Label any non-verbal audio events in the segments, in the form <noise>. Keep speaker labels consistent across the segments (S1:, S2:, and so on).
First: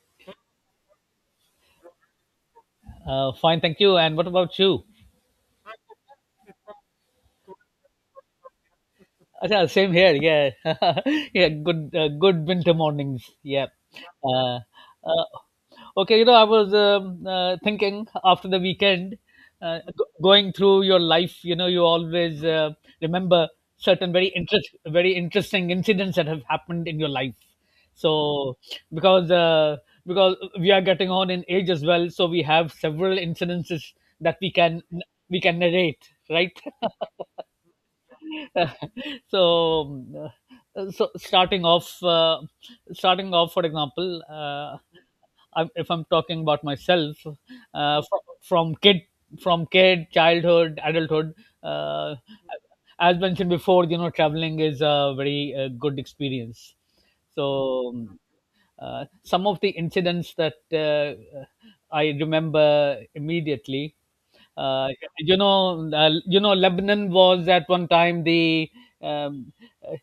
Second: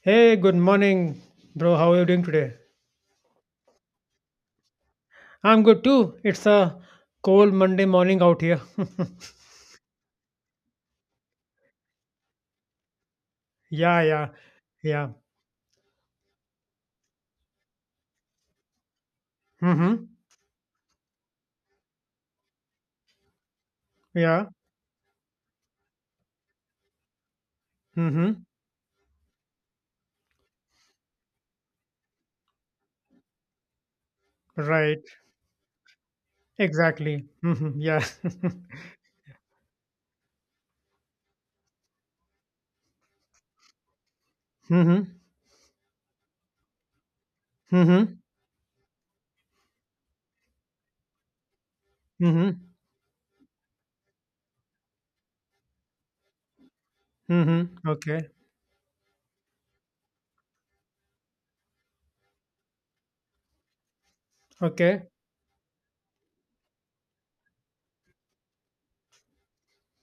S1: Hey, good morning, bro. How are you doing today?
S2: Fine, thank you. And what about you?
S1: I'm good too. It's a cold Monday morning out here. <laughs>
S2: Acha, same here. Yeah, <laughs> yeah. Good, good winter mornings. Yeah.
S1: Yeah, yeah,
S2: Uh,
S1: yeah.
S2: uh, okay, you know, I was thinking after the weekend,
S1: Mm-hmm.
S2: going through your life. You know, you always remember certain
S1: Yeah.
S2: very interesting incidents that have happened in your life.
S1: Mm-hmm.
S2: So, because uh, because we are getting on in age as well, so we have several incidences that
S1: Right.
S2: we can narrate, right?
S1: Exactly. Mm-hmm. Yeah. <laughs>
S2: <laughs> so so starting off, for example, uh,
S1: Mm-hmm.
S2: if I'm talking about myself, uh,
S1: Mm-hmm.
S2: from, from kid childhood, adulthood, uh,
S1: Mm-hmm.
S2: as mentioned before, you know, traveling is a very good experience.
S1: Mm-hmm.
S2: so um,
S1: Okay.
S2: uh, some of the incidents that uh, I remember immediately. Uh,
S1: Okay.
S2: you know, Lebanon was at one time um, uh,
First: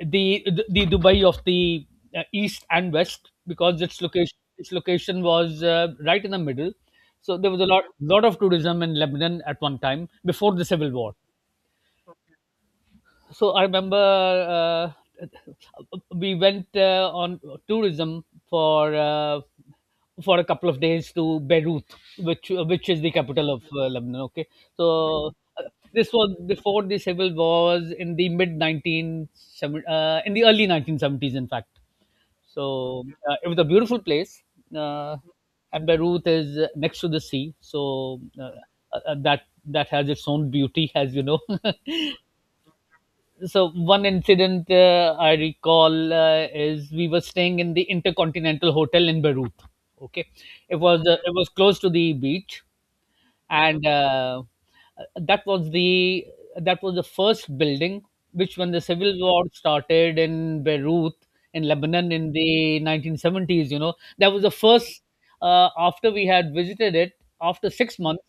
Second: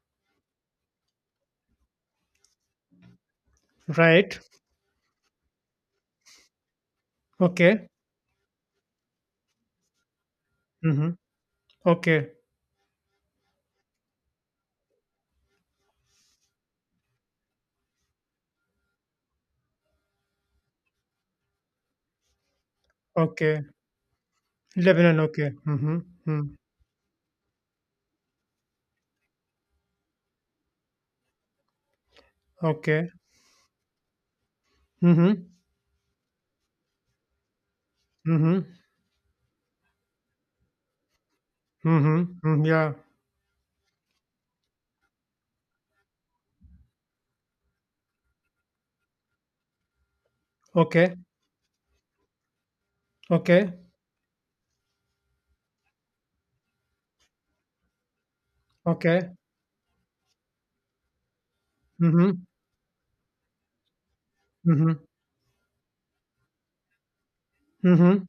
S2: the Dubai of the east and west, because
S1: Right.
S2: its location was right in the middle. So there was a
S1: Okay.
S2: lot of tourism in Lebanon at one time before the civil
S1: Mm-hmm.
S2: war.
S1: Okay.
S2: So I remember, uh, <laughs> we went on tourism for, a couple of days to Beirut, which is the capital
S1: Okay.
S2: of Lebanon. Okay,
S1: Lebanon.
S2: so
S1: Okay.
S2: uh,
S1: Mm-hmm.
S2: this was
S1: Mm.
S2: before the civil wars in the mid 1970, in the early 1970s, in fact. So
S1: Okay.
S2: uh, it was a beautiful place, uh,
S1: Mm-hmm.
S2: and Beirut is next to the sea. So,
S1: Mm-hmm.
S2: that has its own beauty, as you know. <laughs>
S1: Mm-hmm. Mm. Yeah.
S2: So one incident, I recall, is we were staying in the Intercontinental Hotel in Beirut. Okay, it was,
S1: Okay.
S2: it was close to the beach.
S1: Okay.
S2: And, that was the that was the first building, which, when the civil
S1: Okay.
S2: war started in Beirut, in Lebanon, in
S1: Mm-hmm.
S2: the 1970s, you know, that was the first,
S1: Mhm.
S2: after we had visited it, after six
S1: Mhm.
S2: months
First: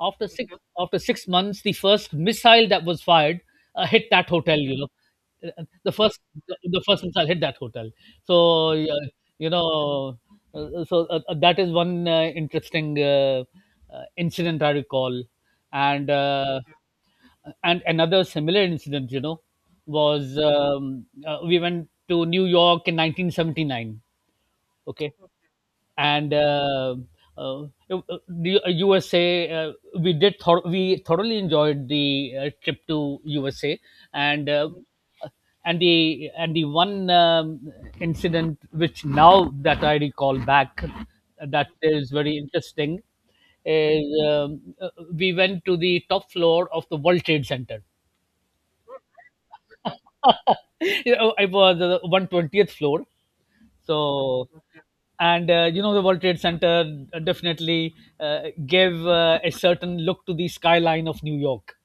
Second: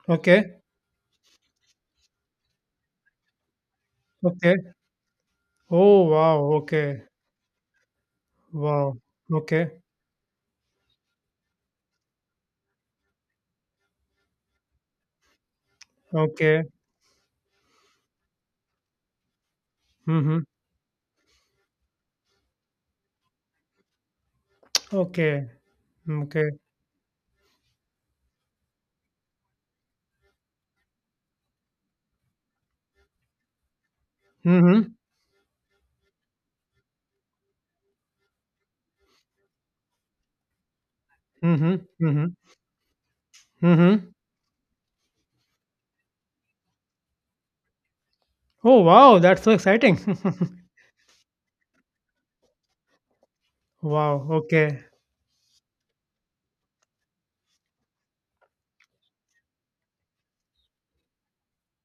S2: after six
S1: Okay.
S2: after 6 months the first missile that was fired, hit that
S1: Okay.
S2: hotel, you know. Uh, the
S1: Oh,
S2: first
S1: wow.
S2: the
S1: Okay.
S2: first missile hit that hotel. so uh,
S1: Wow.
S2: you know
S1: Okay.
S2: uh, so uh, uh, that is one interesting, incident I recall. And,
S1: Okay.
S2: and another similar incident, you know, was,
S1: Mhm.
S2: we went to New York in 1979. Okay,
S1: Okay.
S2: and,
S1: Okay.
S2: the USA. We thoroughly enjoyed the trip to USA. And,
S1: Mhm.
S2: the one, incident, which, now that I recall back, that
S1: Mhm.
S2: is
S1: Mhm.
S2: very interesting, is,
S1: Mhm.
S2: we went to the top floor of the World Trade Center.
S1: Oh, wow. That's so exciting. <laughs>
S2: <laughs> You know, it was the 120th floor,
S1: Wow.
S2: so,
S1: Okay.
S2: and, you know, the World Trade Center definitely gave a certain look to the skyline of New York,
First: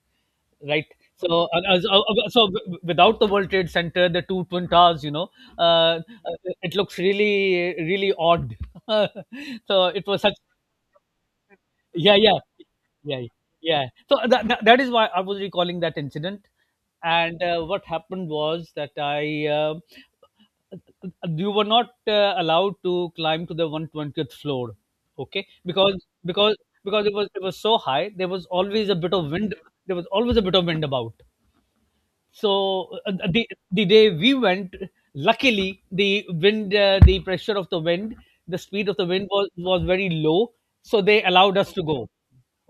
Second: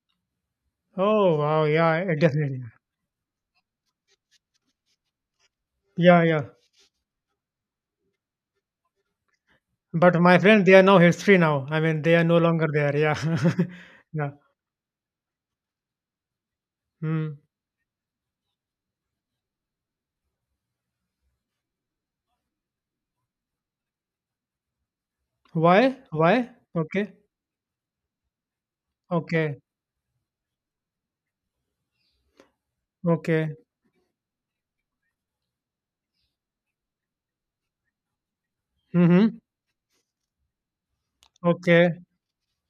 S2: right?
S1: Oh,
S2: so uh,
S1: wow.
S2: uh, so
S1: Yeah, it
S2: uh, so
S1: definitely.
S2: w- without the World Trade Center, the two twin towers, you know, uh, uh,
S1: Yeah, yeah.
S2: it looks really, really odd. <laughs> So it was
S1: But
S2: such.
S1: my friend, they are now history now. I mean, they
S2: Yeah,
S1: are no
S2: yeah,
S1: longer there. Yeah.
S2: yeah, yeah,
S1: <laughs> Yeah.
S2: that is why I was recalling that incident.
S1: Mm.
S2: And, what happened was that, I you were not allowed to climb to the 120th floor. Okay. because
S1: Why? Why?
S2: because because
S1: Okay.
S2: it was so high,
S1: Okay.
S2: there was always a bit of wind about. So, uh, uh, the
S1: Okay.
S2: the day we went, luckily, wind uh, the pressure of the wind the speed of the wind
S1: Mm-hmm.
S2: was very low, so they allowed us to
S1: Okay.
S2: go.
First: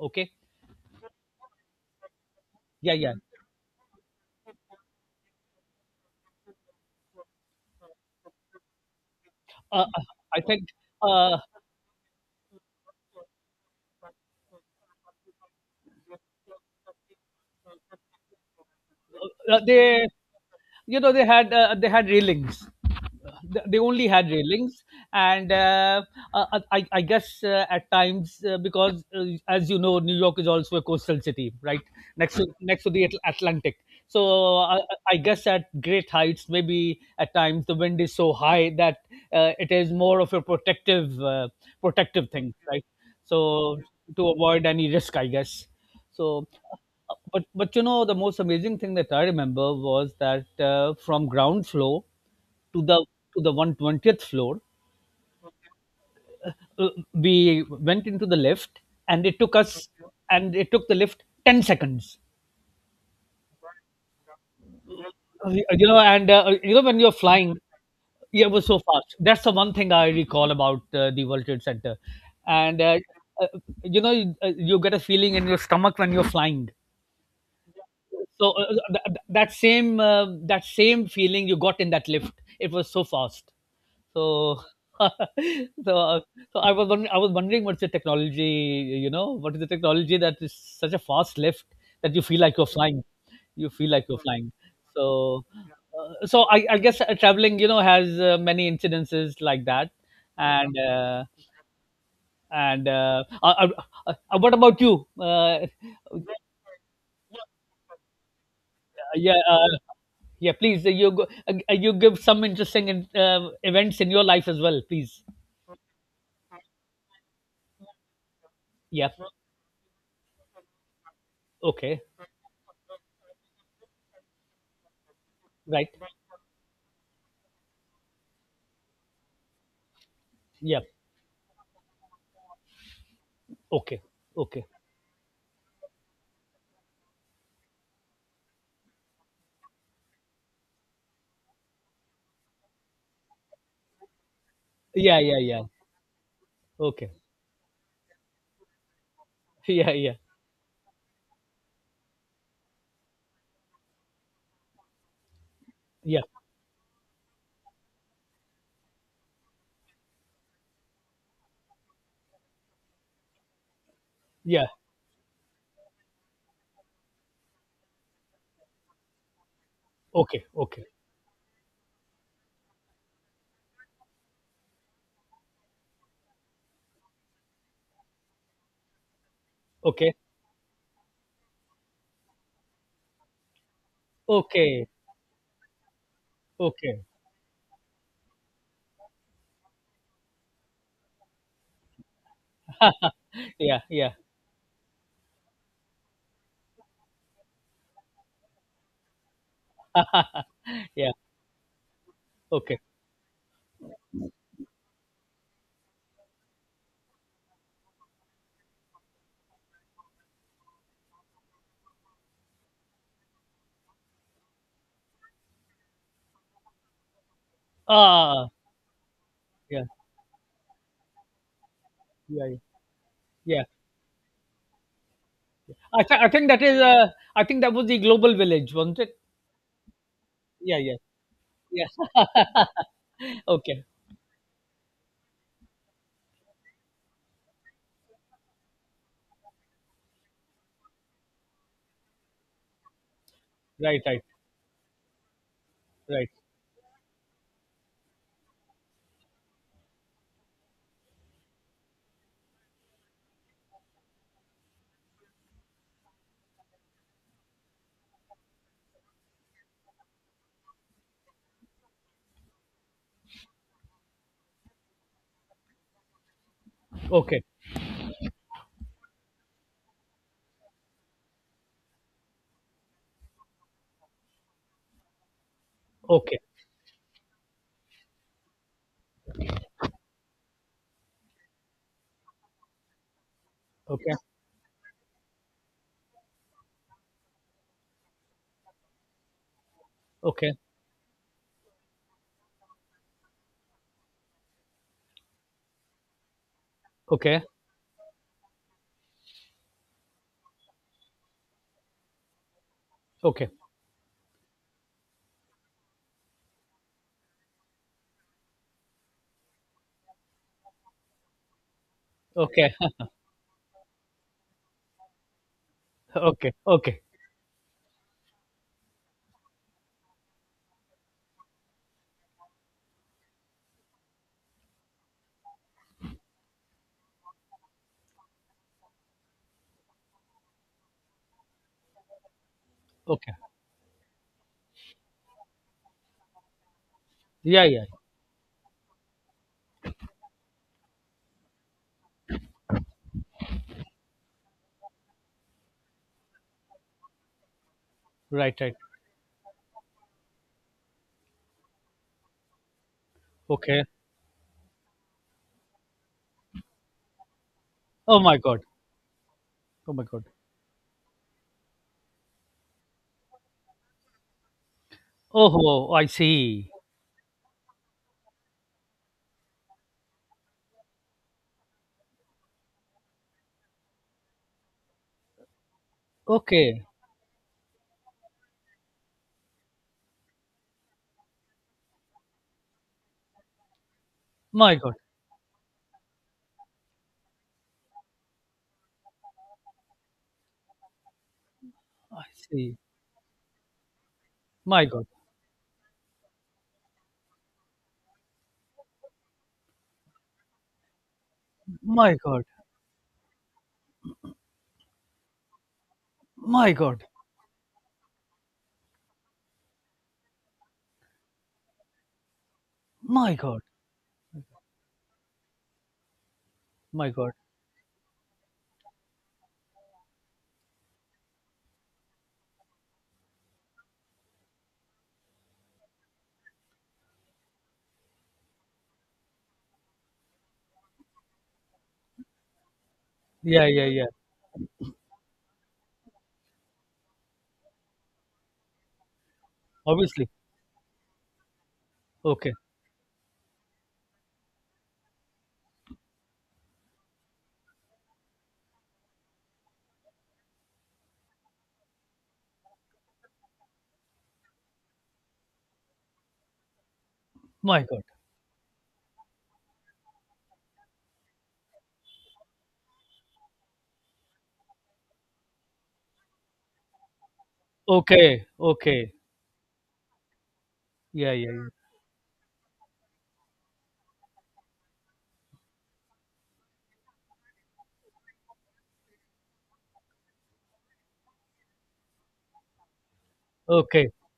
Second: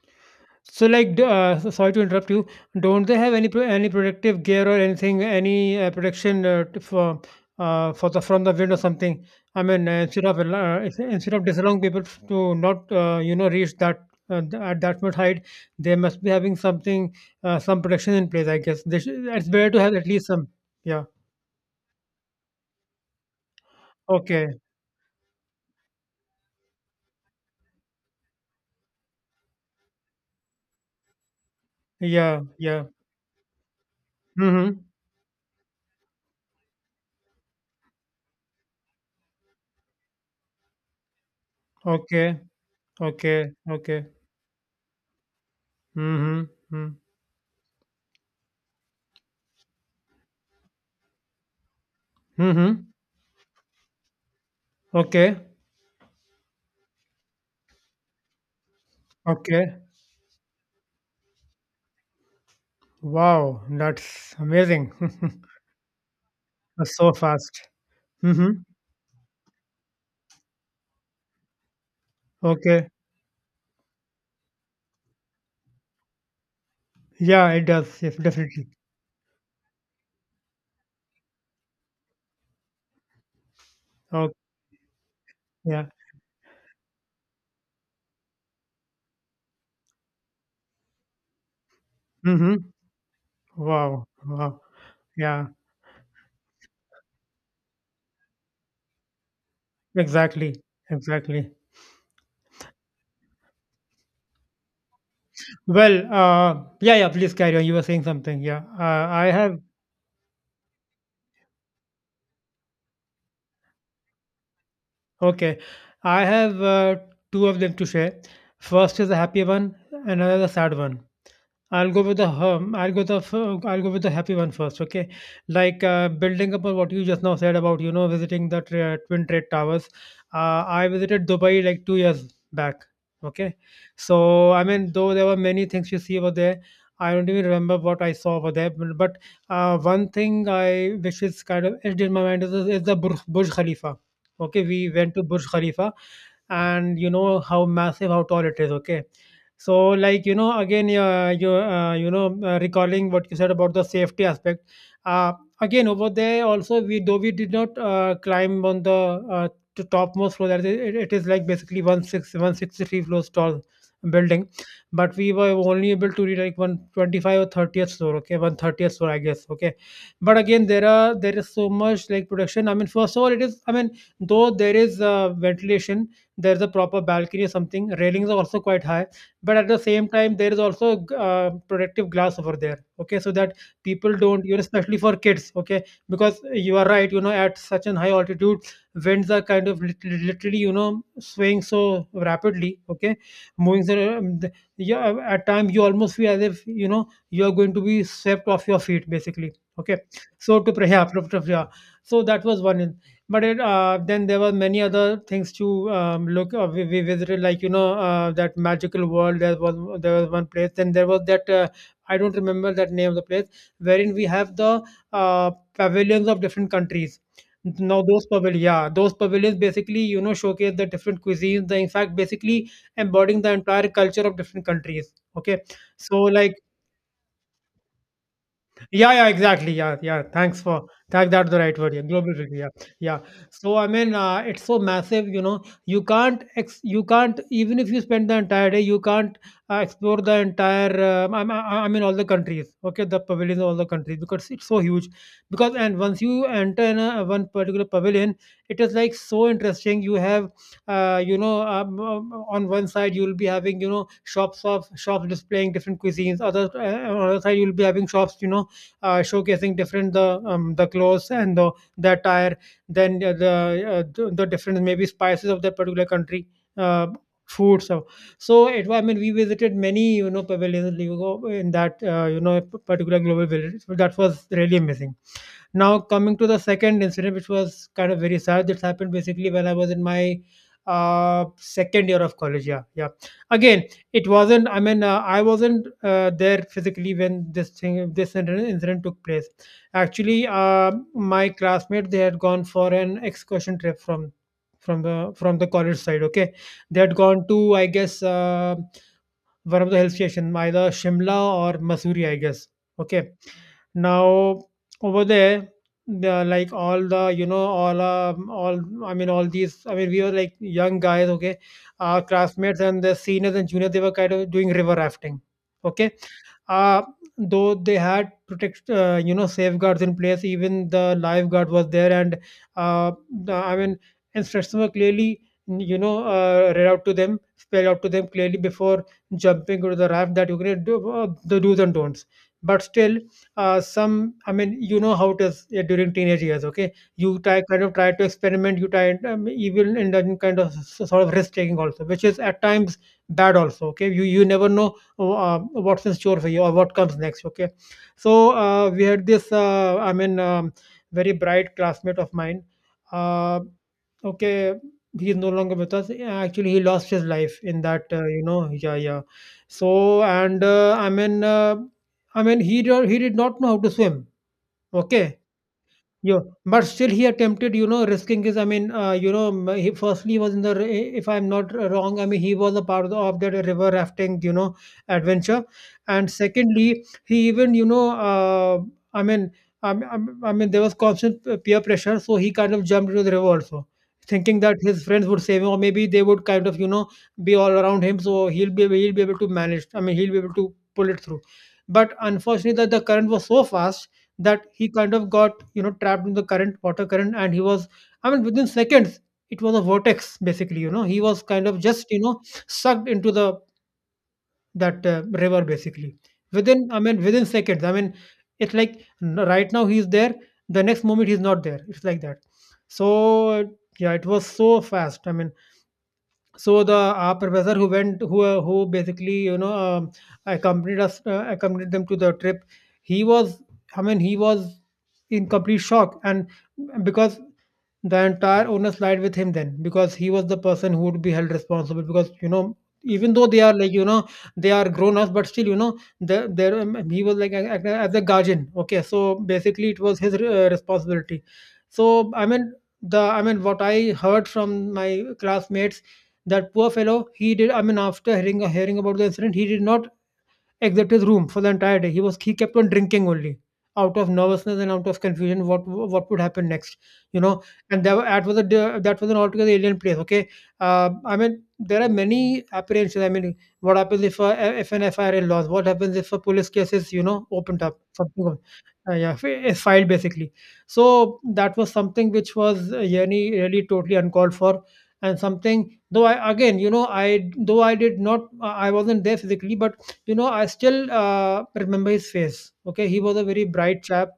S2: Okay.
S1: So, like, sorry to interrupt you.
S2: Yeah,
S1: Don't
S2: yeah.
S1: they have any any protective gear or anything, any protection for the from the wind or something? I
S2: uh,
S1: mean,
S2: uh,
S1: instead of
S2: I think.
S1: instead
S2: uh,
S1: of disallowing people to not reach that, at that much height, they must be having something, some protection in place. I guess they should, it's
S2: Uh,
S1: better to have
S2: they
S1: at least some.
S2: you
S1: Yeah.
S2: know, they had, they had railings. They only had
S1: Okay.
S2: railings. And, I guess at times because as you know, New York is also a coastal city, right?
S1: Yeah.
S2: Next
S1: Yeah.
S2: to the Atlantic. so uh,
S1: Mm-hmm.
S2: I, I guess at great heights, maybe at times, the wind is so high that, it is more of a protective, protective
S1: Okay.
S2: thing, right?
S1: Okay.
S2: So,
S1: Okay.
S2: to avoid any risk, I guess. So,
S1: Mm-hmm. Mm-hmm.
S2: but, you know, the most amazing thing that I remember was that, from ground floor, to
S1: Mm-hmm.
S2: the to the 120th floor,
S1: Okay.
S2: uh, we went into the lift, and,
S1: Okay.
S2: it took the lift 10 seconds.
S1: Wow, that's amazing. <laughs>
S2: You know, and, you know,
S1: That's
S2: when
S1: so
S2: you're flying,
S1: fast.
S2: yeah,
S1: Mm-hmm.
S2: it was so fast. That's the one thing I recall about the World Trade Center. And,
S1: Okay.
S2: uh, you know, you get a feeling in your stomach when you're flying.
S1: Yeah, it does. Yes,
S2: So,
S1: definitely.
S2: th- th- that same uh, that same feeling you got in that lift, it was so fast.
S1: Okay.
S2: So, <laughs>
S1: Yeah.
S2: so uh, I was wondering, what's the technology, you know, what is the technology that is such a fast lift that you feel
S1: Mm-hmm.
S2: like you're flying, you feel
S1: Wow.
S2: like you're flying.
S1: Wow.
S2: So
S1: Yeah.
S2: so I guess, traveling, you know, has, many incidences like that.
S1: Exactly.
S2: And.
S1: Exactly.
S2: And What about you?
S1: Well, yeah, yeah, please carry on. You were saying something. Yeah. I
S2: Yeah,
S1: have,
S2: yeah, please. You go, you give some interesting, events in your life as well, please.
S1: okay. I have two of them to share. First is
S2: Yeah.
S1: a happy one, another the sad one. I'll
S2: Okay.
S1: go with the hum. I'll go with the happy one first. Okay, like
S2: Right.
S1: building upon what you just now said about visiting the twin trade towers.
S2: Yeah.
S1: I visited Dubai like 2 years back. Okay,
S2: Okay.
S1: so I
S2: Okay.
S1: mean though there were many things you see over there, I don't even remember what I saw over there. But, one thing I which is kind of etched in my mind is the Burj Khalifa. Okay, we went
S2: Yeah.
S1: to
S2: Yeah.
S1: Burj
S2: Yeah.
S1: Khalifa, and you
S2: Okay.
S1: know how massive, how tall it is. Okay, so,
S2: <laughs> Yeah. Yeah.
S1: like, you know, again, recalling what you said about the safety aspect. Uh, Again, over
S2: Yeah.
S1: there also, we though we did not climb on the to topmost floor, that is, it is like basically one six one sixty three floors tall building,
S2: Yeah.
S1: but we were only able to reach like one twenty five or thirtieth floor. Okay, 130th floor, I guess. Okay, but
S2: Okay.
S1: again,
S2: Okay.
S1: there is so much like protection. I mean, first of all, it is. I mean, though there is ventilation, there is a proper balcony or something. Railings are also quite high, but at the same
S2: Okay.
S1: time there is also protective glass over there. Okay, so that people don't,
S2: Okay.
S1: especially for kids. Okay, because you are
S2: Okay.
S1: right, at such an high altitude, winds are kind of literally, swaying so rapidly. Okay,
S2: Yeah.
S1: moving
S2: Yeah.
S1: so, yeah, at time you almost feel as if, you are going to be swept off your feet basically. Okay,
S2: <laughs> yeah.
S1: yeah. So that was
S2: Okay.
S1: one, but it, then there were many other things to look. We visited, like, you know, that magical world. There was one place. Then there was that, I don't remember that name of the place, wherein we have the uh, pavilions of different countries. Now those
S2: Ah.
S1: pavilions, yeah, those pavilions
S2: Yeah.
S1: basically, showcase the different cuisines. The, in fact
S2: Yeah. Yeah.
S1: basically, embodying the
S2: Yeah.
S1: entire culture of different countries. Okay, so
S2: I think
S1: like
S2: that is. I think that was the global village, wasn't
S1: yeah,
S2: it?
S1: yeah, exactly. Yeah, yeah. Thanks
S2: Yeah.
S1: for
S2: Yeah.
S1: thank That's the right
S2: Yeah.
S1: word. Yeah, global village. Yeah, yeah.
S2: <laughs>
S1: So
S2: Okay.
S1: I mean, it's so massive. You know, you can't you can't, even if you spend the entire day, you can't explore the entire. I mean, all the countries. Okay, the pavilions of all the
S2: Right.
S1: countries,
S2: Right.
S1: because it's so huge. Because and once
S2: Right.
S1: you enter in one particular pavilion, it is like so interesting. You have, on one side you will be having, shops displaying different cuisines. Other On other side you will be having shops. You know, showcasing different the clothes and the attire, then the different maybe spices of that particular country. Uh,
S2: Okay.
S1: Food. So it was, I mean, we visited many, pavilions you go in that, particular global village. So that was really amazing. Now coming
S2: Okay.
S1: to the second incident, which was kind of very sad. This happened basically when I was in my second year of college. Yeah, yeah. Again,
S2: Okay.
S1: it wasn't. I mean, I wasn't there physically when this incident took place. Actually,
S2: Okay.
S1: my classmate they had gone for an excursion trip from the college side. Okay, they had
S2: Okay.
S1: gone to, I guess, one of the hill station, either Shimla or Missouri, I guess. Okay,
S2: Okay.
S1: now over there, the, like all I mean all these, I mean we were like young guys, okay, our
S2: Okay.
S1: classmates and
S2: <laughs>
S1: the seniors and juniors, they were kind of doing river rafting. Okay,
S2: Okay. Okay.
S1: uh, though they had protect you know safeguards in place, even the lifeguard was there, and uh, I mean instructions were clearly, read out to them, spelled out to them clearly before jumping into the raft that you can do, the do's and don'ts. But still,
S2: Okay.
S1: some, I mean, you know how it is, during teenage years, okay, you try,
S2: Yeah.
S1: kind
S2: Yeah.
S1: of try to experiment, you try, even in that kind of sort of risk taking also, which is at times bad also. Okay, you never know, oh, what's in store for you or what comes next. Okay, so,
S2: Right. Right.
S1: we had this, very bright classmate of mine, uh,
S2: Okay.
S1: okay. He is no longer with us. Yeah, actually he lost his life in that,
S2: Oh my God.
S1: yeah, yeah.
S2: Oh my
S1: So
S2: God.
S1: and, I mean he he did not know how to swim, okay.
S2: Oh, I
S1: Yeah,
S2: see.
S1: but still he attempted, you know, risking his. I mean, you know, he firstly was in if I'm not wrong, I mean, he was a part of, of that river rafting, you know, adventure. And
S2: Okay.
S1: secondly, he even, you know, I mean, I, I, I mean, there was constant peer pressure, so he kind of jumped into the river also, thinking
S2: My
S1: that
S2: God.
S1: his friends would save him, or maybe they would kind of, you know, be all around him, so he'll be able to manage. I mean, he'll be able to pull it through. But
S2: I
S1: unfortunately,
S2: see.
S1: that the current was so fast that
S2: My
S1: he
S2: God.
S1: kind of got, you know, trapped in the current water current, and he was, I mean within seconds, it was a vortex basically, you know, he was kind of just,
S2: My God.
S1: sucked into the that, river basically.
S2: My
S1: Within, I
S2: God.
S1: mean, within seconds, I mean, it's like, right now he's there, the next moment he's not there. It's like that.
S2: My God.
S1: So, yeah, it was so fast, I mean, so, the
S2: My God.
S1: our professor who went, who basically, accompanied us accompanied them to the trip. He was, I mean, he was in complete shock, and because the entire onus lied with him then, because he was the person who would be held responsible. Because, you know, even though they
S2: Yeah.
S1: are,
S2: Yeah. Yeah.
S1: they are grown ups, but still, there, he was like as a guardian. Okay, so basically it was
S2: Obviously.
S1: his responsibility. So
S2: Okay.
S1: I mean what I heard from my classmates, that poor fellow, he did, I mean, after hearing about the incident, he did not Except his room for the entire day. He was he kept on drinking only out of nervousness and out of confusion what would happen next, you know
S2: My
S1: and
S2: God.
S1: that was a that was an altogether alien place. Okay, I mean there are many apprehensions. I mean what happens if an FIRA laws, what happens if a police case is, opened up
S2: Okay.
S1: something,
S2: Okay.
S1: yeah, is filed basically.
S2: Yeah.
S1: So
S2: Yeah. Yeah.
S1: that was something which was yani really totally uncalled for. And something, though I again you know I though I did not, I wasn't there physically, but I still remember his face. Okay, he was a very bright
S2: Okay.
S1: chap,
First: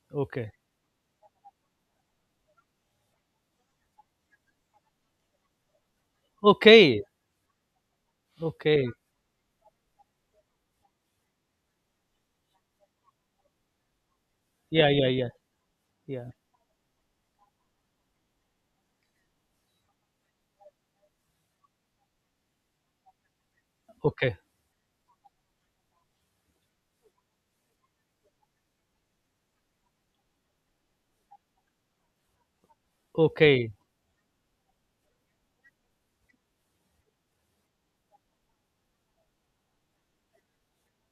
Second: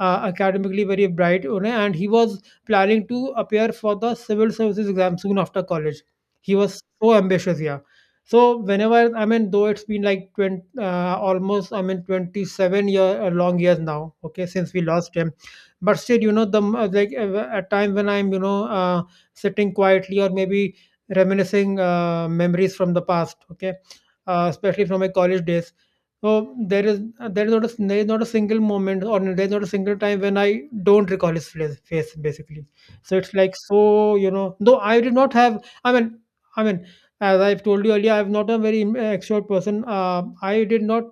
S2: Okay.
S1: academically very bright, you know, and he was planning to appear for the civil services exam soon after college. He was
S2: Okay.
S1: so ambitious, yeah. So
S2: Okay.
S1: whenever, I mean, though it's been like 20, almost I mean 27 year long years now, okay, since we
S2: Yeah. Yeah.
S1: lost
S2: Yeah.
S1: him, but still,
S2: Yeah.
S1: you know, the m- like at times when I'm, sitting quietly or maybe reminiscing memories from the past, okay,
S2: Okay.
S1: especially from my college days, so there is not a single moment, or there is not a single time when I don't recall his face basically. So it's like,
S2: Okay.
S1: so you know. Though I did not have, I mean, I mean, as I've told you earlier, I'm not a very extrovert person. I did not,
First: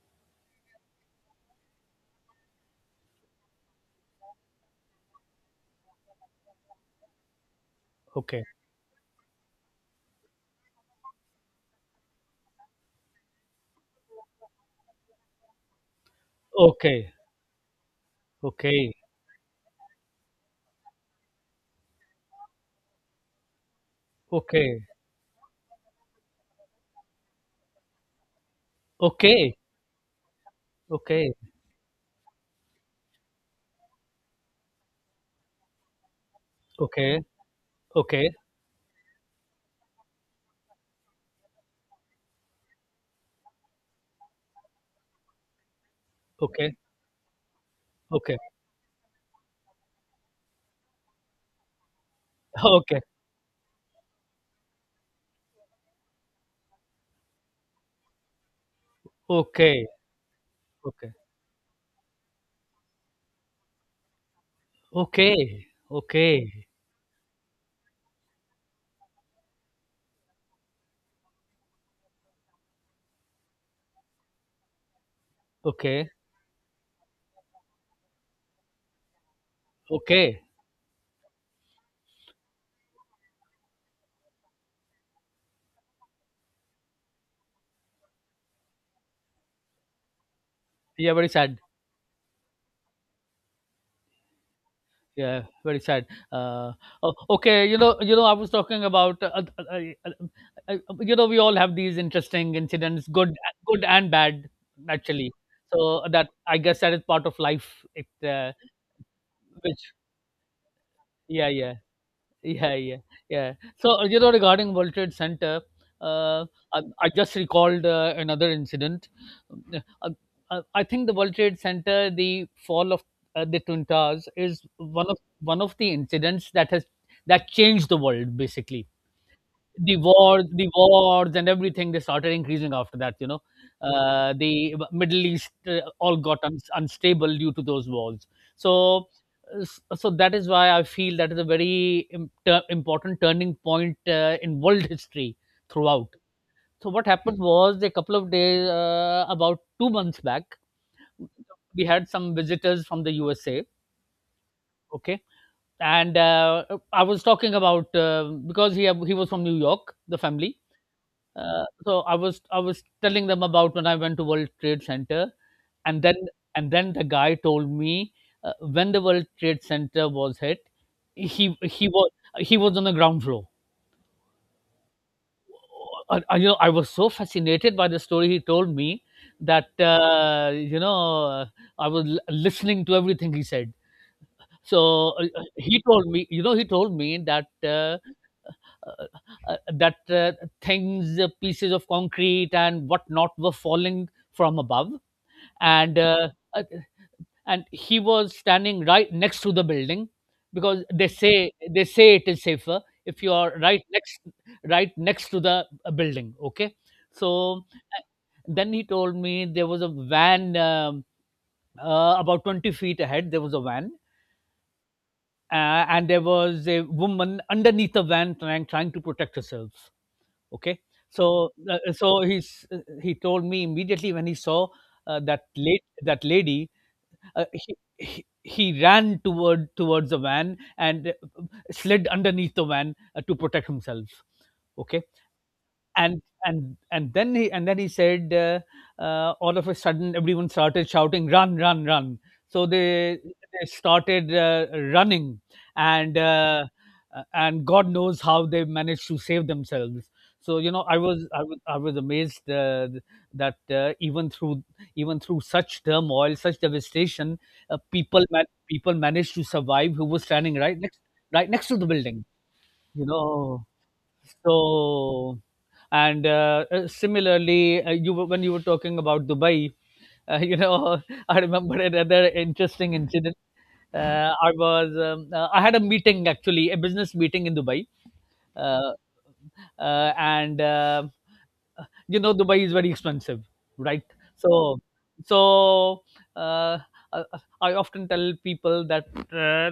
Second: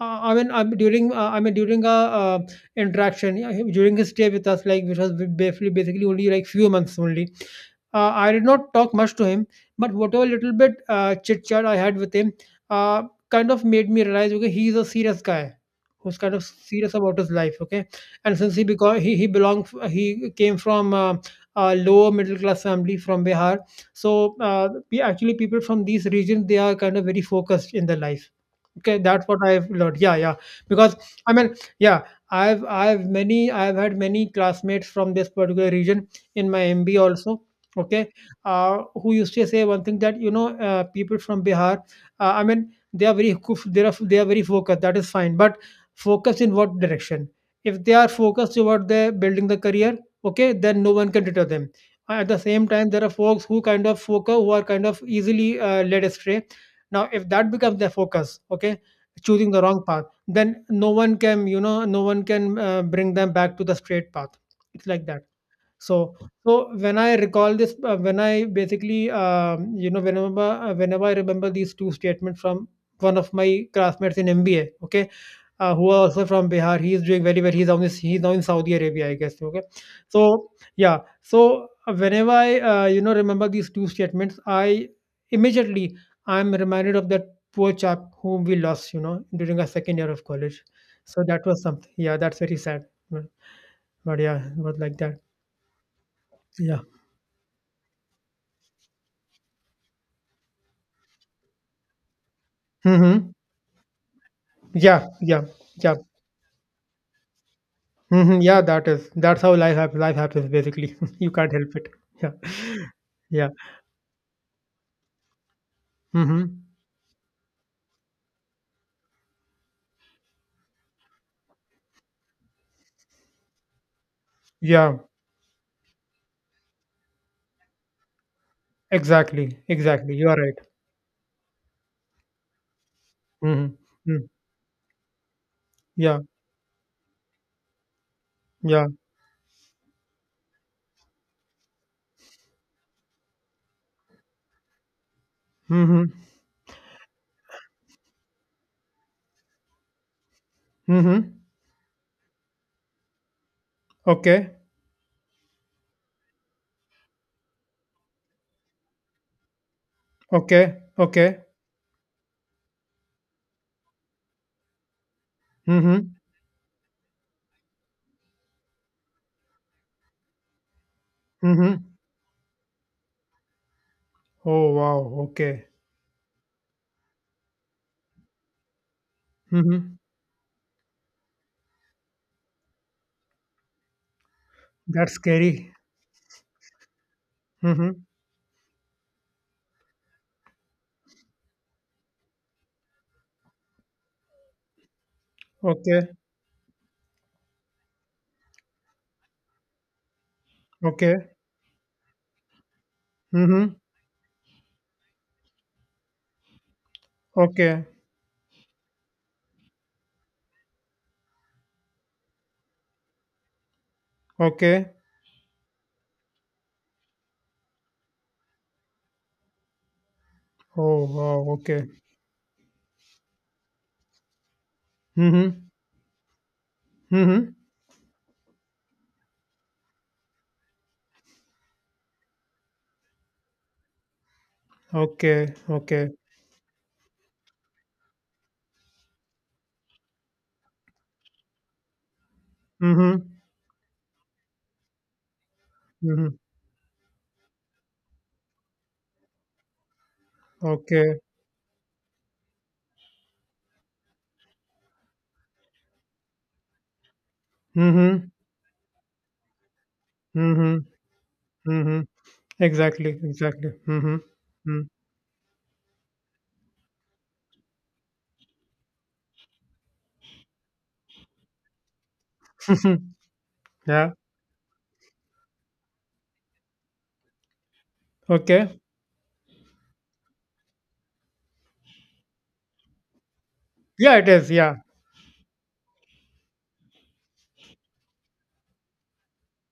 S1: I mean during a, uh, interaction, yeah, during his stay with us, like which was basically only like few months only. I did
S2: Okay.
S1: not talk much to him, but whatever little bit chit chat I had with him, uh, kind of made me realize okay he is a serious guy who's kind of serious
S2: Okay.
S1: about his life. Okay, and since he
S2: Okay.
S1: because he belonged, he came from a lower middle class family from Bihar. So
S2: Okay.
S1: we actually, people from these regions, they are kind of very focused in their life. Okay, that's what
S2: Okay.
S1: I've learned. Yeah, yeah. Because, I
S2: Okay,
S1: mean, yeah, I've had many classmates from this particular region in my MB
S2: okay,
S1: also. Okay,
S2: okay,
S1: who used to say one thing, that you know people from Bihar, I mean, they are very they are very focused. That is fine, but focused in
S2: okay,
S1: what direction? If they are
S2: okay,
S1: focused toward their building the career, okay, then no one can deter them. At the same time,
S2: okay,
S1: there are folks who kind of focus who are kind of easily led astray. Now if that becomes their focus, okay, choosing the wrong
S2: okay,
S1: path, then no
S2: okay,
S1: one can you know no one can bring them back to the straight path. It's like that.
S2: okay,
S1: So,
S2: okay,
S1: so when I recall this, when I basically, whenever I remember these two statements from one of my classmates in MBA, okay, who are
S2: okay,
S1: also from Bihar, he's doing very well. He's on this, he's now in Saudi Arabia, I guess. Okay,
S2: okay.
S1: so yeah, so whenever I, remember these two statements, I immediately, I'm reminded of that poor chap whom we lost, you know, during our second year of college.
S2: Yeah,
S1: So
S2: very
S1: that
S2: sad.
S1: was something. Yeah, that's very sad. But, but yeah, it was like that.
S2: Yeah, very sad.
S1: Yeah.
S2: O- okay, you know, I was talking about, uh, uh, you know, we all have these interesting incidents,
S1: Mhm.
S2: good, and bad,
S1: Yeah,
S2: naturally.
S1: yeah, yeah.
S2: So that, I guess, that is part of life. It,
S1: Mhm. Yeah, that is, that's how life
S2: which,
S1: happens. Life happens basically. <laughs> You
S2: yeah,
S1: can't help
S2: yeah.
S1: it. Yeah,
S2: Yeah, yeah,
S1: yeah.
S2: yeah. So, you know, regarding World Trade Center, uh,
S1: Mhm.
S2: I just recalled another incident. Uh, I think the World Trade Center, the fall of the Twin Towers, is
S1: Yeah,
S2: one of the incidents that has that changed the world, basically.
S1: exactly,
S2: The
S1: exactly. You are
S2: wars
S1: right.
S2: and everything, they started increasing after that, you know.
S1: Mhm. Mm.
S2: The Middle East all
S1: Yeah,
S2: got unstable due to those wars.
S1: yeah.
S2: So uh, s- so that is why I feel that is a very, important turning point, in world history
S1: Mhm.
S2: throughout. So what happened was, a couple of days, about 2 months back,
S1: Mhm.
S2: we had some visitors from the USA.
S1: Okay,
S2: Okay. And, I was talking about, because he was from New York, the family,
S1: okay, okay.
S2: so, I was telling them about when I went to World Trade Center. and then
S1: Mhm.
S2: and then the guy told me, when the World Trade Center was hit, he he
S1: Mhm.
S2: was he was on the ground floor.
S1: Oh wow. Okay.
S2: You know, I was so fascinated by the story he told me, that,
S1: Mhm.
S2: I was listening to everything he said. So
S1: That's
S2: uh, uh,
S1: scary.
S2: he told me, you know, he told me that, uh,
S1: Mhm.
S2: uh, that uh, things, pieces of concrete and whatnot were falling from above, and,
S1: Okay.
S2: uh, he was standing right next to the building, because
S1: Okay.
S2: they say it is safer if you are
S1: Mhm.
S2: right next, to the building. Okay, so,
S1: Okay.
S2: uh, then he told me there was a van, about 20 feet ahead there was a van,
S1: Okay.
S2: uh, and there was a woman underneath the van, trying to protect herself. Okay.
S1: Oh
S2: So,
S1: wow. Okay.
S2: he told me, immediately when he saw,
S1: Mhm.
S2: that lady,
S1: Mhm.
S2: he ran towards the van, and, uh, slid underneath the van, to protect himself. Okay.
S1: Okay, okay.
S2: And then he said, all of a sudden everyone started shouting, run, run, run. So,
S1: Mhm.
S2: they started, running, and,
S1: Mhm.
S2: God knows how they managed to save themselves. So, you know,
S1: Okay.
S2: I was amazed, that, even through such turmoil, such devastation,
S1: Mhm.
S2: people managed to survive, who were standing right
S1: Mhm.
S2: next, to the
S1: Mhm.
S2: building, you
S1: Exactly.
S2: know.
S1: Exactly. Mhm. Mm.
S2: So, and, similarly, when you were talking about Dubai, you know, <laughs> I remember another interesting
S1: <laughs>
S2: incident.
S1: Yeah.
S2: I was I had a meeting actually, a business meeting in Dubai,
S1: Okay.
S2: uh, and you know, Dubai is very expensive, right?
S1: Yeah, it is. Yeah.
S2: So so uh, uh, I often tell people that uh,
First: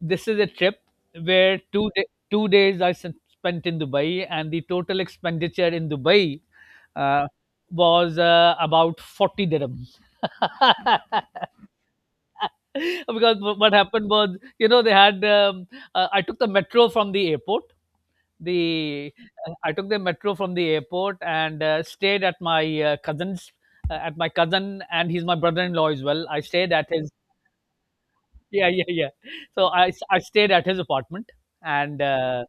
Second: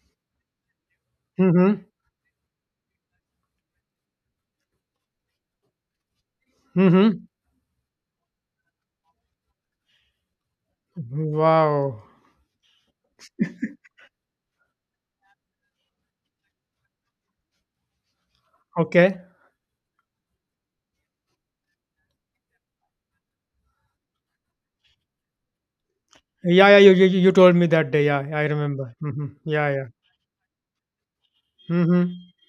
S2: this is a trip where
S1: Mhm.
S2: 2 days I spent in Dubai, and the total expenditure in Dubai uh,
S1: Mhm.
S2: was about 40 dirhams <laughs>
S1: Wow.
S2: because what happened was, you know, they had I took the metro from the airport. The
S1: Okay.
S2: I took the metro from the airport and stayed at my cousin's, at my cousin, and he's my brother-in-law as well. I
S1: Yeah,
S2: stayed
S1: yeah.
S2: at his
S1: You told me that day. Yeah, I
S2: <laughs> yeah, yeah,
S1: remember.
S2: yeah.
S1: Mhm.
S2: So
S1: Yeah, yeah.
S2: I I stayed at his apartment, and
S1: Mhm.
S2: uh,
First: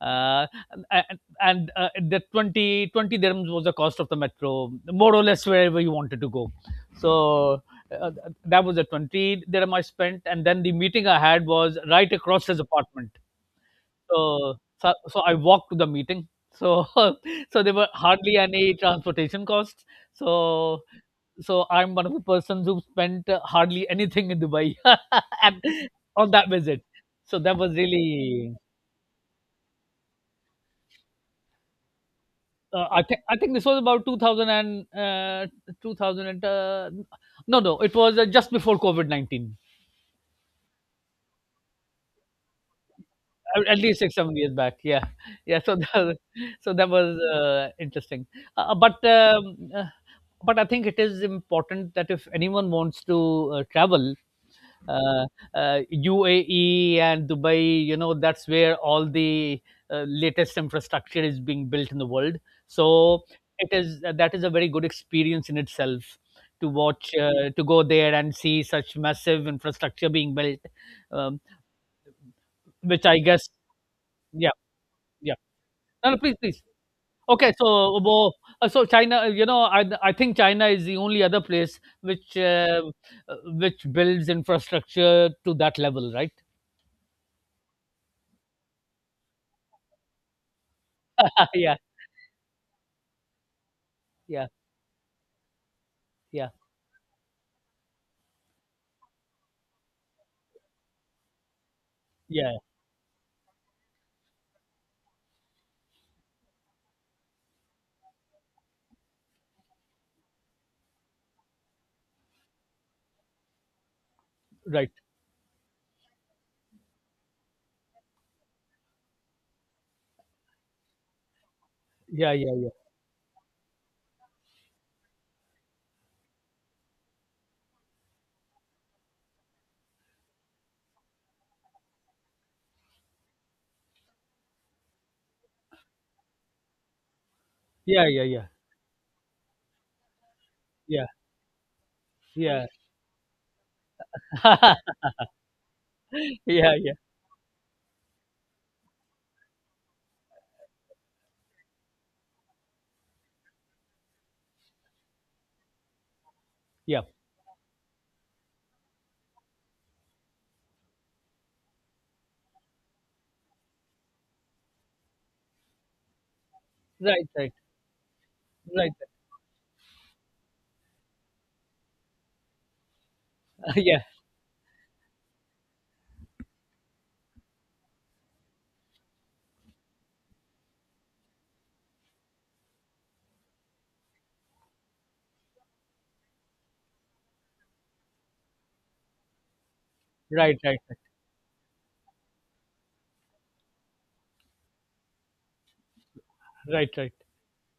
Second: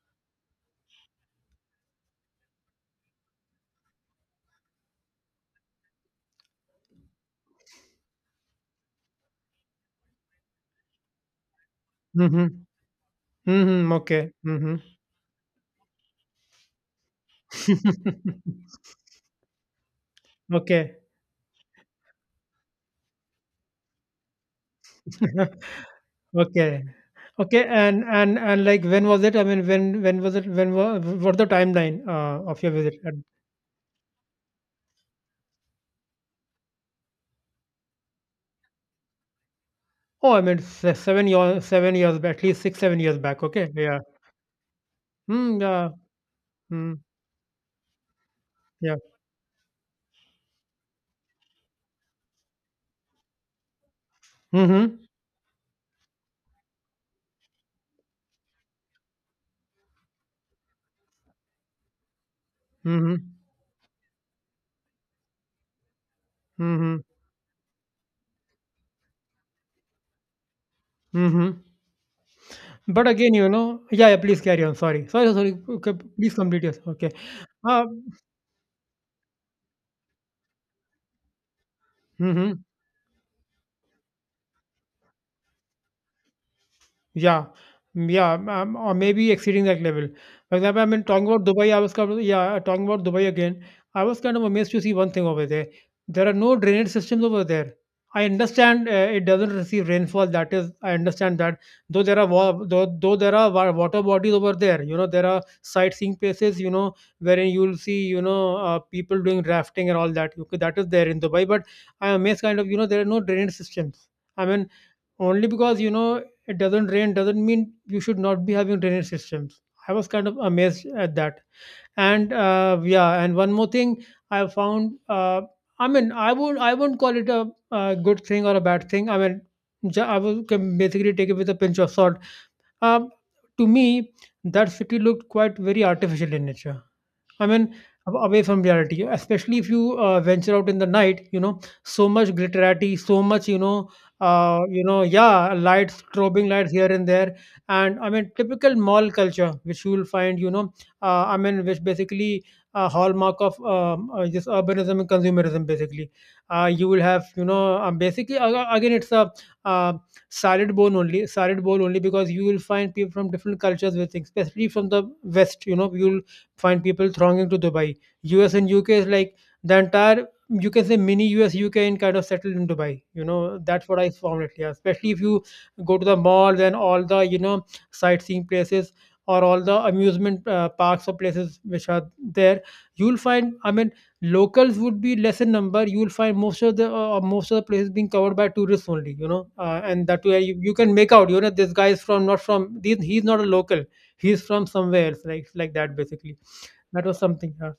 S2: uh, and the 20 20 dirhams was the cost of the metro, more or less, wherever you wanted to go. So uh, that was the 20 dirham I spent, and then the meeting I had was right across his
S1: Mhm.
S2: apartment.
S1: Mhm. Okay.
S2: So
S1: Mhm.
S2: so I walked to the meeting. So <laughs> so there were hardly any
S1: <laughs>
S2: transportation costs. So
S1: Okay.
S2: so I'm one of the persons who spent hardly anything in Dubai <laughs> and
S1: <laughs>
S2: on that visit.
S1: Okay.
S2: So that
S1: Okay.
S2: was
S1: And
S2: really
S1: like when was it? I mean, when was it? What's the timeline of your visit?
S2: I think this was about 2000 and 2000 and no, no, it was just before COVID-19,
S1: Oh, I mean, se 7 years, 7 years back, at least 6, 7 years back, okay?
S2: at
S1: Yeah.
S2: least 6 7 years back, yeah,
S1: Mm,
S2: yeah. So <laughs>
S1: yeah.
S2: so that
S1: Mm,
S2: was interesting. uh,
S1: yeah.
S2: but um, uh, but I think it is important that if anyone wants to travel,
S1: Mhm.
S2: uh, UAE and Dubai, you know, that's where all the latest infrastructure is being built in the world. So
S1: Mhm.
S2: it is that is a very good experience in itself to
S1: Mhm.
S2: watch, to go there and see such massive infrastructure being built, um,
S1: Mhm. But
S2: which I
S1: again, you
S2: guess,
S1: know, yeah, yeah, please
S2: yeah,
S1: carry on. Sorry. Sorry,
S2: yeah,
S1: sorry. Okay,
S2: no, no,
S1: please
S2: please, please.
S1: complete yours. Okay.
S2: Okay, so
S1: Uh,
S2: wo so China, you know, I think China is the only other place
S1: mhm.
S2: which builds infrastructure to that level, right?
S1: Yeah. Mm, yeah, or maybe exceeding that level. For example, I mean, talking about
S2: <laughs>
S1: Dubai,
S2: Yeah,
S1: I was kind of, yeah, talking about Dubai again. I was kind of
S2: yeah,
S1: amazed to see one thing over there. There are
S2: yeah,
S1: no drainage systems over there. I understand it doesn't receive rainfall. That is, I understand that. Though there are
S2: yeah,
S1: wa- though there are water bodies over there, you know there are sightseeing places, you know, wherein you'll see, you know, people doing rafting and all that. Okay, that is there in Dubai, but I am amazed, kind of, you know, there are no drainage systems. I mean,
S2: right.
S1: only because you know it doesn't rain, doesn't mean you should not be having drainage systems. I was kind of amazed at that. And
S2: Yeah, yeah, yeah,
S1: yeah, and one more thing I found, I mean, I won't call it a, uh, good thing or a bad thing. I mean, I will, can basically take it with a pinch of salt. um, to me, that city looked quite very artificial in nature. I mean,
S2: yeah, yeah,
S1: away
S2: yeah,
S1: from reality, especially if you venture out in the
S2: yeah,
S1: night, you know, so much
S2: yeah,
S1: glitterati, so much, you know,
S2: <laughs>
S1: yeah, lights, strobing lights
S2: yeah,
S1: here
S2: yeah,
S1: and there, and I mean, typical mall culture, which you will find, you know, I mean, which basically a hallmark of this urbanism and consumerism, basically. You will
S2: yeah.
S1: have, you know, basically, again, it's a, uh, salad bowl only, because you will find people from different cultures with things, especially from the West, you know, you'll find people
S2: Right,
S1: thronging
S2: right,
S1: to Dubai. US and
S2: right.
S1: UK is like the entire, you can say, mini US UK in, kind of settled in Dubai. You know,
S2: <laughs>
S1: that's what
S2: Yeah,
S1: I found it. Yeah, especially if you go to the malls and all the, you know, sightseeing places or all the amusement parks or places which are there, you'll find, I mean, locals would be less in number. You'll find most of the places being covered by tourists only. You know, and that way, you,
S2: right,
S1: you
S2: right,
S1: can make out, you know, this guy is from not from these, he's not a local, he's from somewhere else, like that basically.
S2: right,
S1: That
S2: right,
S1: was something, yeah.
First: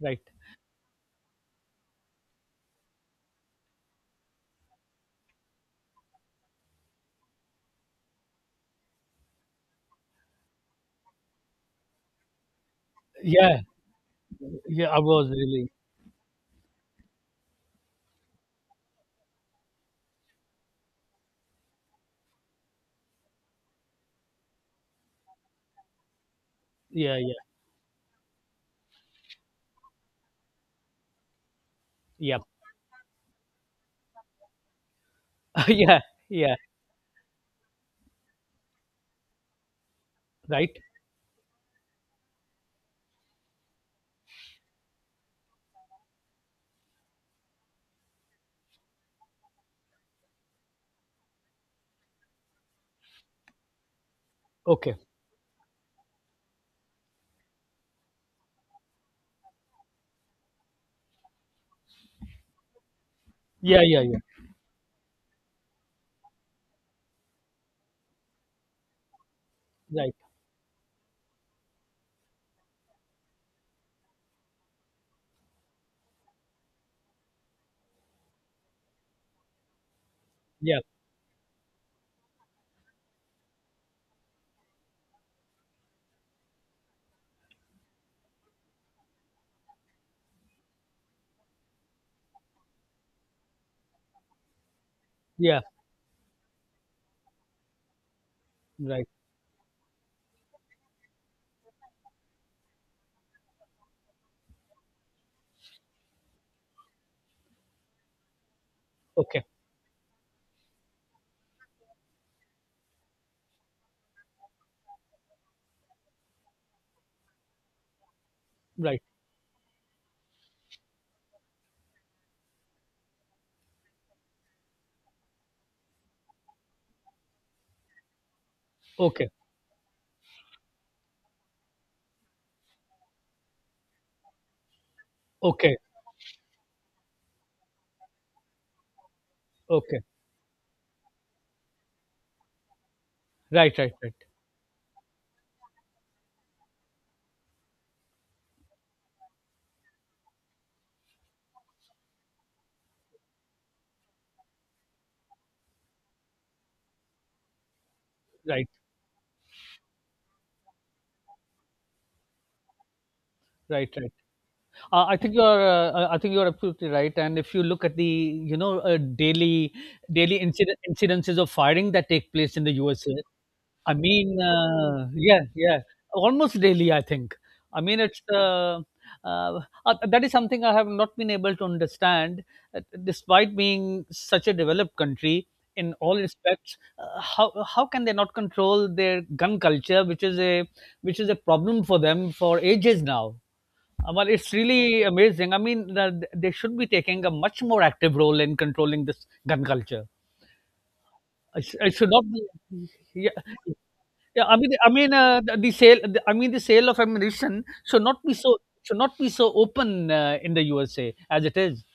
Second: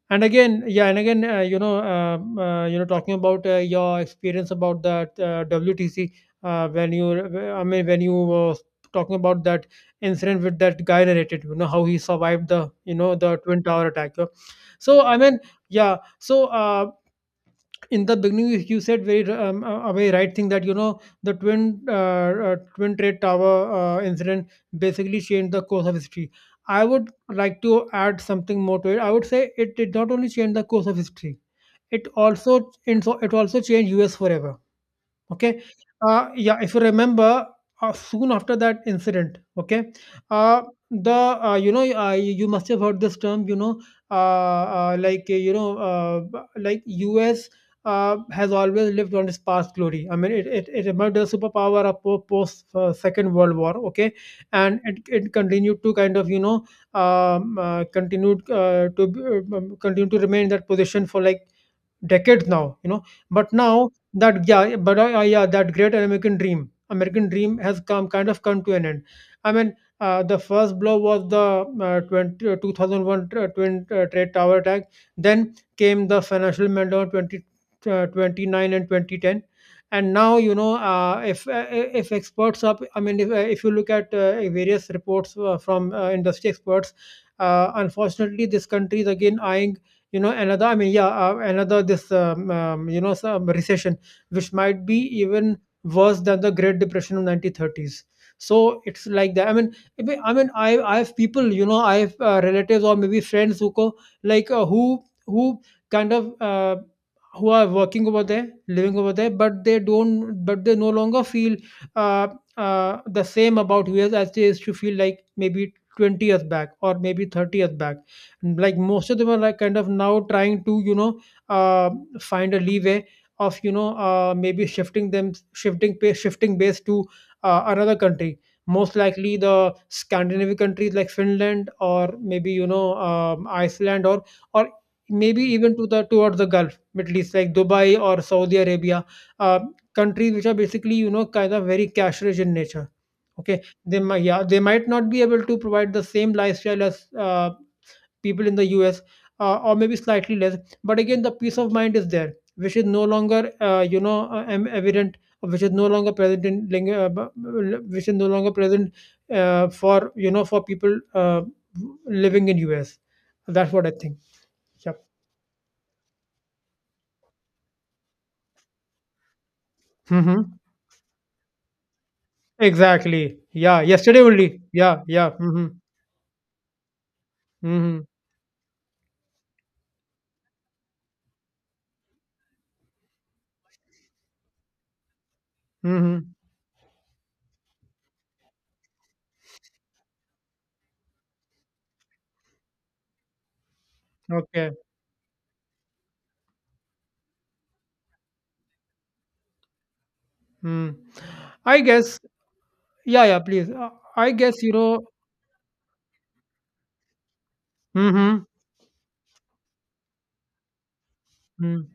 S2: right.
S1: And again, yeah, and again, you know, talking about your experience about that WTC, when you, I mean when you were talking about that incident with that guy, narrated, you know, how he survived the, you know, the
S2: Yeah,
S1: twin tower attack, yeah.
S2: yeah. I
S1: So I
S2: was
S1: mean,
S2: really.
S1: yeah, so in the beginning, you said very a very right thing, that you know, the twin, twin trade tower incident basically changed the course of history. I would
S2: Yeah, yeah,
S1: like to add something more to it. I would say it did not only change the course of history, it
S2: yeah,
S1: also, and so it also changed us forever. Okay.
S2: <laughs> yeah, yeah.
S1: Yeah, if you remember, soon after that incident, okay, uh,
S2: Right.
S1: the, you must have heard this term, you know, like U.S. Has always lived on its past glory. I mean, it emerged as a superpower, post Second World War, okay, and
S2: Okay.
S1: it continued to kind of, you know, continue to remain in that position for like decades now, you know. But
S2: Yeah,
S1: now
S2: yeah, yeah.
S1: that, yeah, but yeah, that American dream has come kind of come to an end. I mean,
S2: Right.
S1: the first blow was the 2001 twin trade tower attack. Then came the financial meltdown 29 and 2010. And now,
S2: Yeah,
S1: if if I mean, if you look at various reports from industry experts, unfortunately, this country is again eyeing you know another I mean yeah another this you know some recession which might be even
S2: yeah.
S1: worse than the great depression of 1930s. So it's
S2: Right.
S1: like that I mean I mean I mean, I have people. I have relatives or maybe friends who go like who kind of uh, who are working over there, living over there,
S2: Okay.
S1: but they don't but they no longer feel uh, the same about us as they used to feel, like maybe 20 years back or maybe 30 years back. Like
S2: Right.
S1: most of them are like kind of now trying to uh, find a leeway of maybe shifting them shifting pa- shifting base to another country, most
S2: Okay.
S1: likely the Scandinavian countries like Finland or maybe Iceland, or or maybe even
S2: Okay,
S1: to the towards the Gulf Middle East, like Dubai or Saudi Arabia, uh,
S2: okay.
S1: countries which are basically, you know, kind of very cash rich in nature. Okay,
S2: Right, right,
S1: they
S2: right,
S1: might, yeah, they might not be able to provide the same lifestyle as people in the US, or maybe slightly less. But again, the peace of mind is there, which is no longer, evident, which is no longer present in ling- b- which is no longer
S2: right,
S1: present for, you know, for people living in US. That's what I
S2: right, right.
S1: think. Yeah.
S2: Uh, I think you're, I think you're absolutely right. And if you look at the, you know, daily
S1: Mm-hmm.
S2: incidences of firing that take place in the USA.
S1: Exactly. Yeah.
S2: I
S1: Yesterday
S2: mean,
S1: only. Yeah. Yeah.
S2: yeah,
S1: Mm-hmm.
S2: yeah, almost daily, I think. I mean,
S1: Mm-hmm.
S2: it's uh, that is something I have not been able to understand, despite being such a developed country in
S1: Mm-hmm.
S2: all respects. How can they not control their gun culture, which is a problem for them for ages now? Well, it's
S1: Okay.
S2: really amazing. I mean, they should be taking a much more active role in controlling this gun culture.
S1: Mm. I
S2: It should
S1: guess.
S2: not be.
S1: Yeah.
S2: Yeah,
S1: Yeah. Please. I
S2: yeah, I
S1: guess,
S2: mean,
S1: you
S2: I
S1: know.
S2: mean, the sale. The, I mean, the sale of ammunition should not be
S1: Mm-hmm.
S2: so open in the USA as it is.
S1: Mm.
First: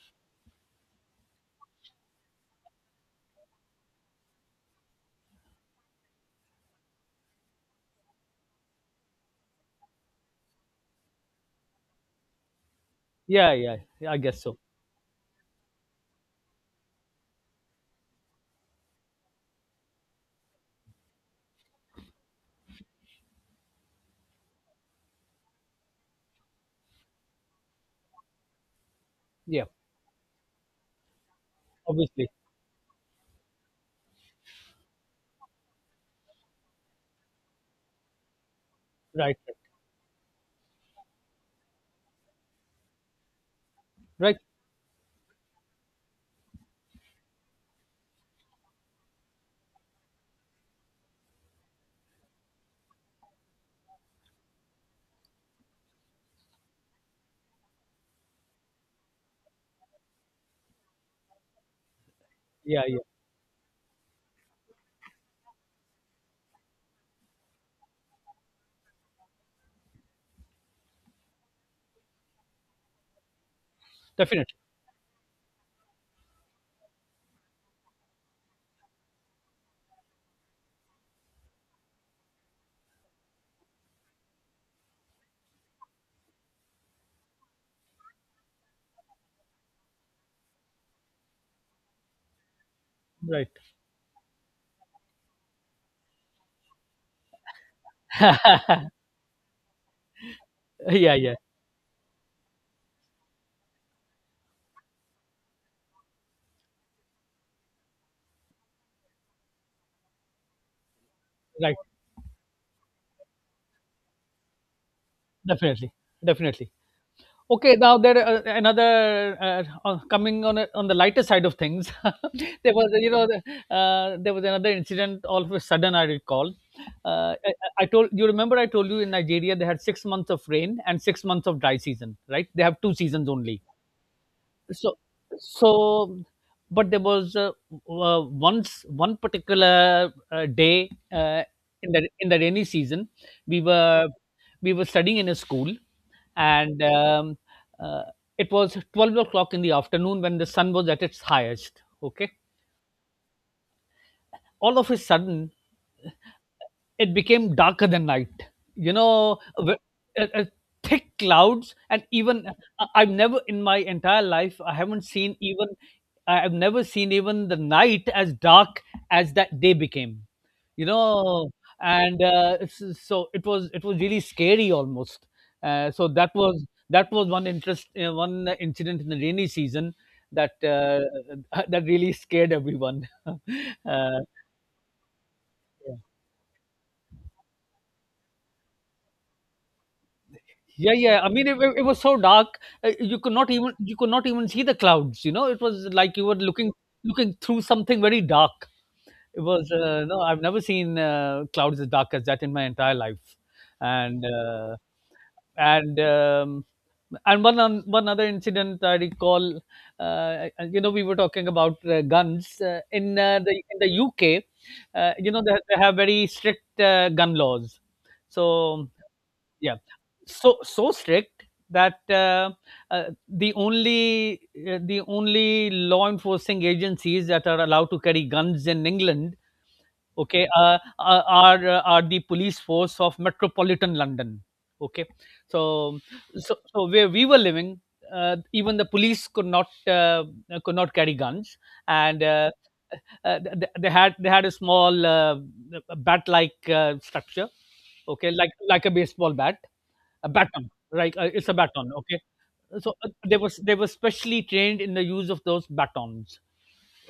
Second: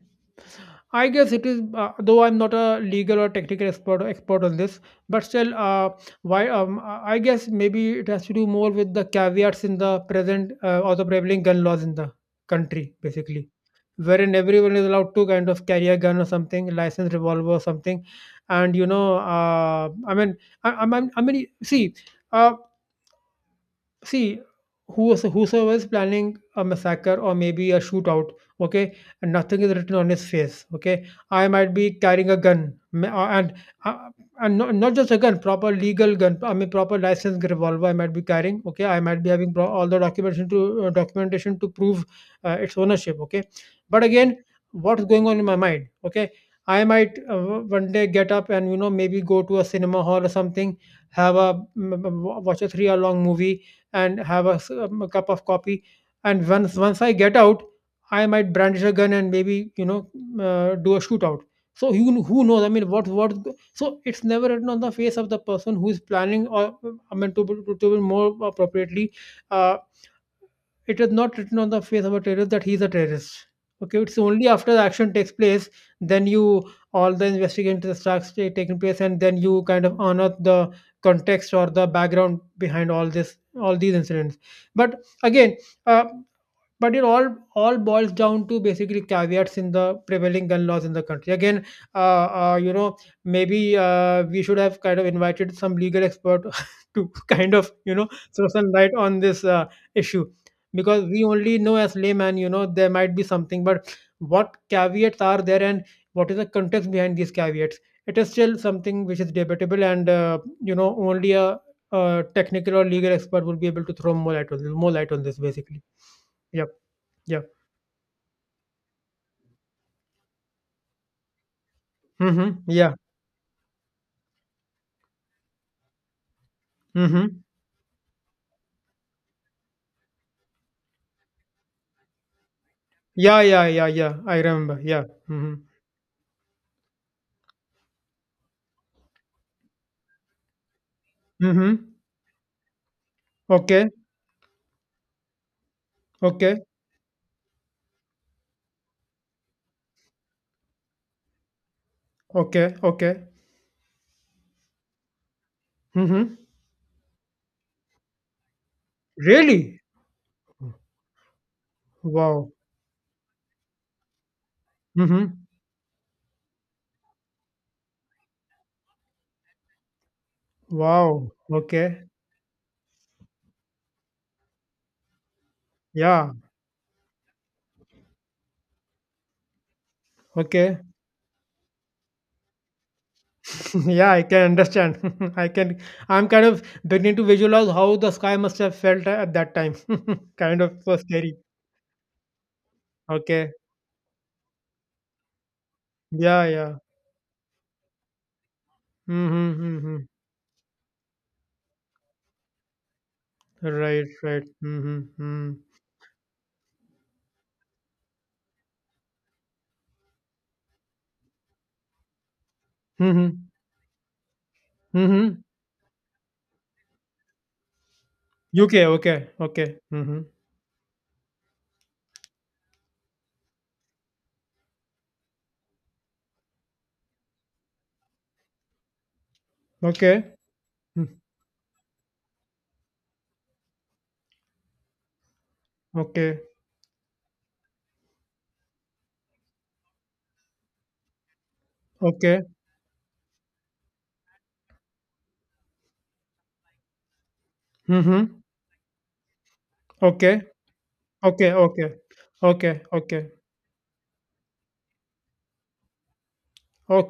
S1: I guess it is, though I'm not a legal or technical expert on this, but still, why? I guess maybe it has to do more with the caveats in the present, or the prevailing gun laws in the country, basically,
S2: Yeah, yeah, yeah, I
S1: wherein
S2: guess so.
S1: everyone is allowed to kind of carry a gun or something, licensed revolver or something. And you know, I mean, I mean, see. Uh, see who's whosoever is planning a massacre or maybe a shootout, okay, and nothing
S2: Yeah,
S1: is written on his face. Okay, I might be
S2: obviously,
S1: carrying a gun, uh, and not, not just a gun, proper legal gun, I mean proper licensed revolver, I might be carrying, okay. I might be
S2: right,
S1: having all the documentation to, documentation to prove its ownership, okay. But again,
S2: right, right,
S1: what's going on in my mind, okay? I might, one day get up and, you know, maybe go to a cinema hall or something, have a watch a 3-hour long movie and have a, a cup of coffee. And once I get out, I might brandish a gun and maybe, you know, do a shootout. So who knows? I
S2: yeah,
S1: mean,
S2: yeah,
S1: what what? So it's never written on the face of the person who is planning, or, I mean, to be more appropriately, uh, it is not written on the face of a terrorist that he's a terrorist. Okay, it's only
S2: definitely,
S1: after the action takes place, then you all the investigation starts taking place, and then you kind of unearth the context or the background behind all these incidents. But again, uh, but it all boils down to basically caveats in the prevailing gun laws in the country. Again, uh, uh, you know,
S2: right.
S1: maybe we should have kind of invited some legal expert <laughs> to kind of, you know, throw some light
S2: <laughs>
S1: on this issue, because
S2: Yeah,
S1: we
S2: yeah,
S1: only know as layman, you know, there might be something, but what caveats are there and what is the context behind these caveats? It is still something which is debatable, and, you know, only a
S2: right,
S1: technical or legal expert will be able to throw more light on this, more light on this, basically.
S2: definitely,
S1: Yep.
S2: definitely.
S1: Yeah.
S2: Okay, now there another coming on a, on the lighter side of things. <laughs>
S1: Mhm.
S2: There was,
S1: Yeah.
S2: you know, there was another incident. All of a sudden, I recall. Uh,
S1: Mhm.
S2: I, I told you, remember I told you, in Nigeria they had 6 months of rain and 6 months of dry season. Right, they have two seasons
S1: Yeah,
S2: only.
S1: yeah, yeah, yeah, I remember.
S2: so
S1: Yeah. Mhm.
S2: so but there was once, one particular day
S1: Mhm.
S2: in the rainy season, we
S1: Okay.
S2: were we were studying in a school,
S1: Okay.
S2: and uh, it was 12 o'clock in the afternoon when the sun was at its highest. Okay,
S1: Okay. Okay.
S2: all of a sudden,
S1: Mhm.
S2: it became darker than night, you know.
S1: Really?
S2: Uh, uh, Thick clouds, and even
S1: Wow.
S2: I've never in my entire life, I haven't seen
S1: Mhm.
S2: even, I've never seen even the night as dark as that day became, you
S1: Wow.
S2: know.
S1: Okay.
S2: So it was, it was really scary almost. So that
S1: Yeah.
S2: was, that was one interest one incident in the rainy season that
S1: Okay.
S2: <laughs> that really scared everyone <laughs>
S1: <laughs> Yeah,
S2: uh,
S1: I can understand. <laughs> I can. I'm kind of beginning to visualize how the sky must have felt at that time. <laughs> Kind of
S2: Yeah,
S1: so
S2: yeah. I
S1: scary.
S2: mean, it was so dark. You could not
S1: Okay.
S2: even, see the clouds. You know, it was like you were
S1: Yeah.
S2: looking,
S1: Yeah.
S2: looking through something very dark. It
S1: Mhm.
S2: was
S1: Mhm.
S2: no, I've never seen clouds as dark as that in my entire life.
S1: Right.
S2: And
S1: Right.
S2: uh,
S1: Mhm. Mhm.
S2: and and one on, one other incident I recall. You know, we were talking about guns in
S1: Mhm.
S2: the in the UK. You know,
S1: Mhm.
S2: they have very strict gun laws.
S1: UK.
S2: So
S1: Okay.
S2: yeah
S1: Okay. Mhm.
S2: so strict that the only law enforcing agencies that are allowed to carry guns in England,
S1: Okay.
S2: okay,
S1: Hmm.
S2: are the police force of Metropolitan London, okay. so
S1: Okay.
S2: so, so where we were living, even the police could not, carry guns. And
S1: Okay.
S2: they had, they had a small bat like structure, okay,
S1: Mm-hmm.
S2: like a baseball bat, a
S1: Okay.
S2: baton, right? It's
S1: Okay.
S2: a
S1: Okay.
S2: baton, okay.
S1: Okay.
S2: So
S1: Okay.
S2: they was they were specially trained in the use of those batons,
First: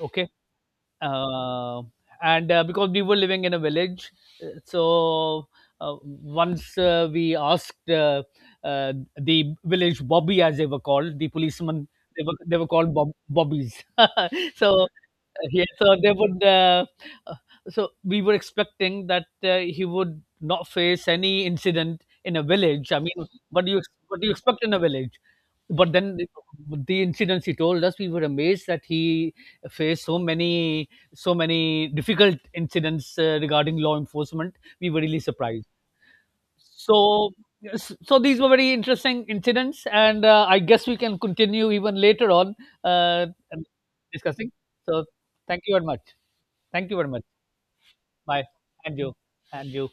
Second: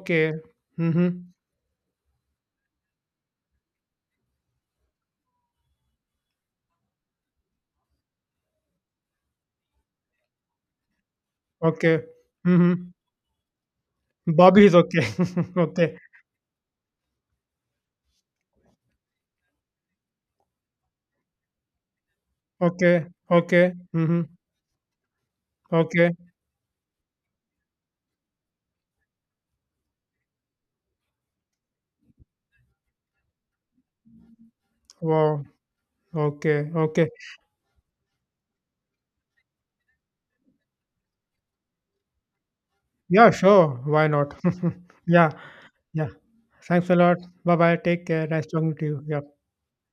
S2: okay.
S1: Mm-hmm.
S2: Uh, and uh, because we were living in a village, so once we asked the village bobby, as they were called, the policemen,
S1: Okay.
S2: they were
S1: Mm-hmm.
S2: called bobbies <laughs>
S1: Bobby is
S2: so
S1: okay. <laughs>
S2: <laughs> yeah, so
S1: Okay.
S2: they would. Uh, so we were expecting that he would not face any incident in a village. I
S1: Okay.
S2: mean, what do
S1: Okay.
S2: you, what
S1: Mm-hmm.
S2: do you expect in a village? But
S1: Okay.
S2: then the incidents he told us, we were amazed that he faced so many, so many difficult incidents regarding law enforcement. We were really
S1: Wow.
S2: surprised.
S1: Okay. Okay.
S2: So. Yes, so these were very interesting incidents, and I guess we can continue even later on uh,
S1: Yeah,
S2: and
S1: sure, why not?
S2: discussing.
S1: <laughs>
S2: So
S1: Yeah.
S2: thank you very much.
S1: Yeah. Thanks
S2: Thank
S1: a
S2: you very
S1: lot.
S2: much.
S1: Bye bye. Take care.
S2: Bye.
S1: Nice talking to
S2: And
S1: you.
S2: you.
S1: Yeah.
S2: And you.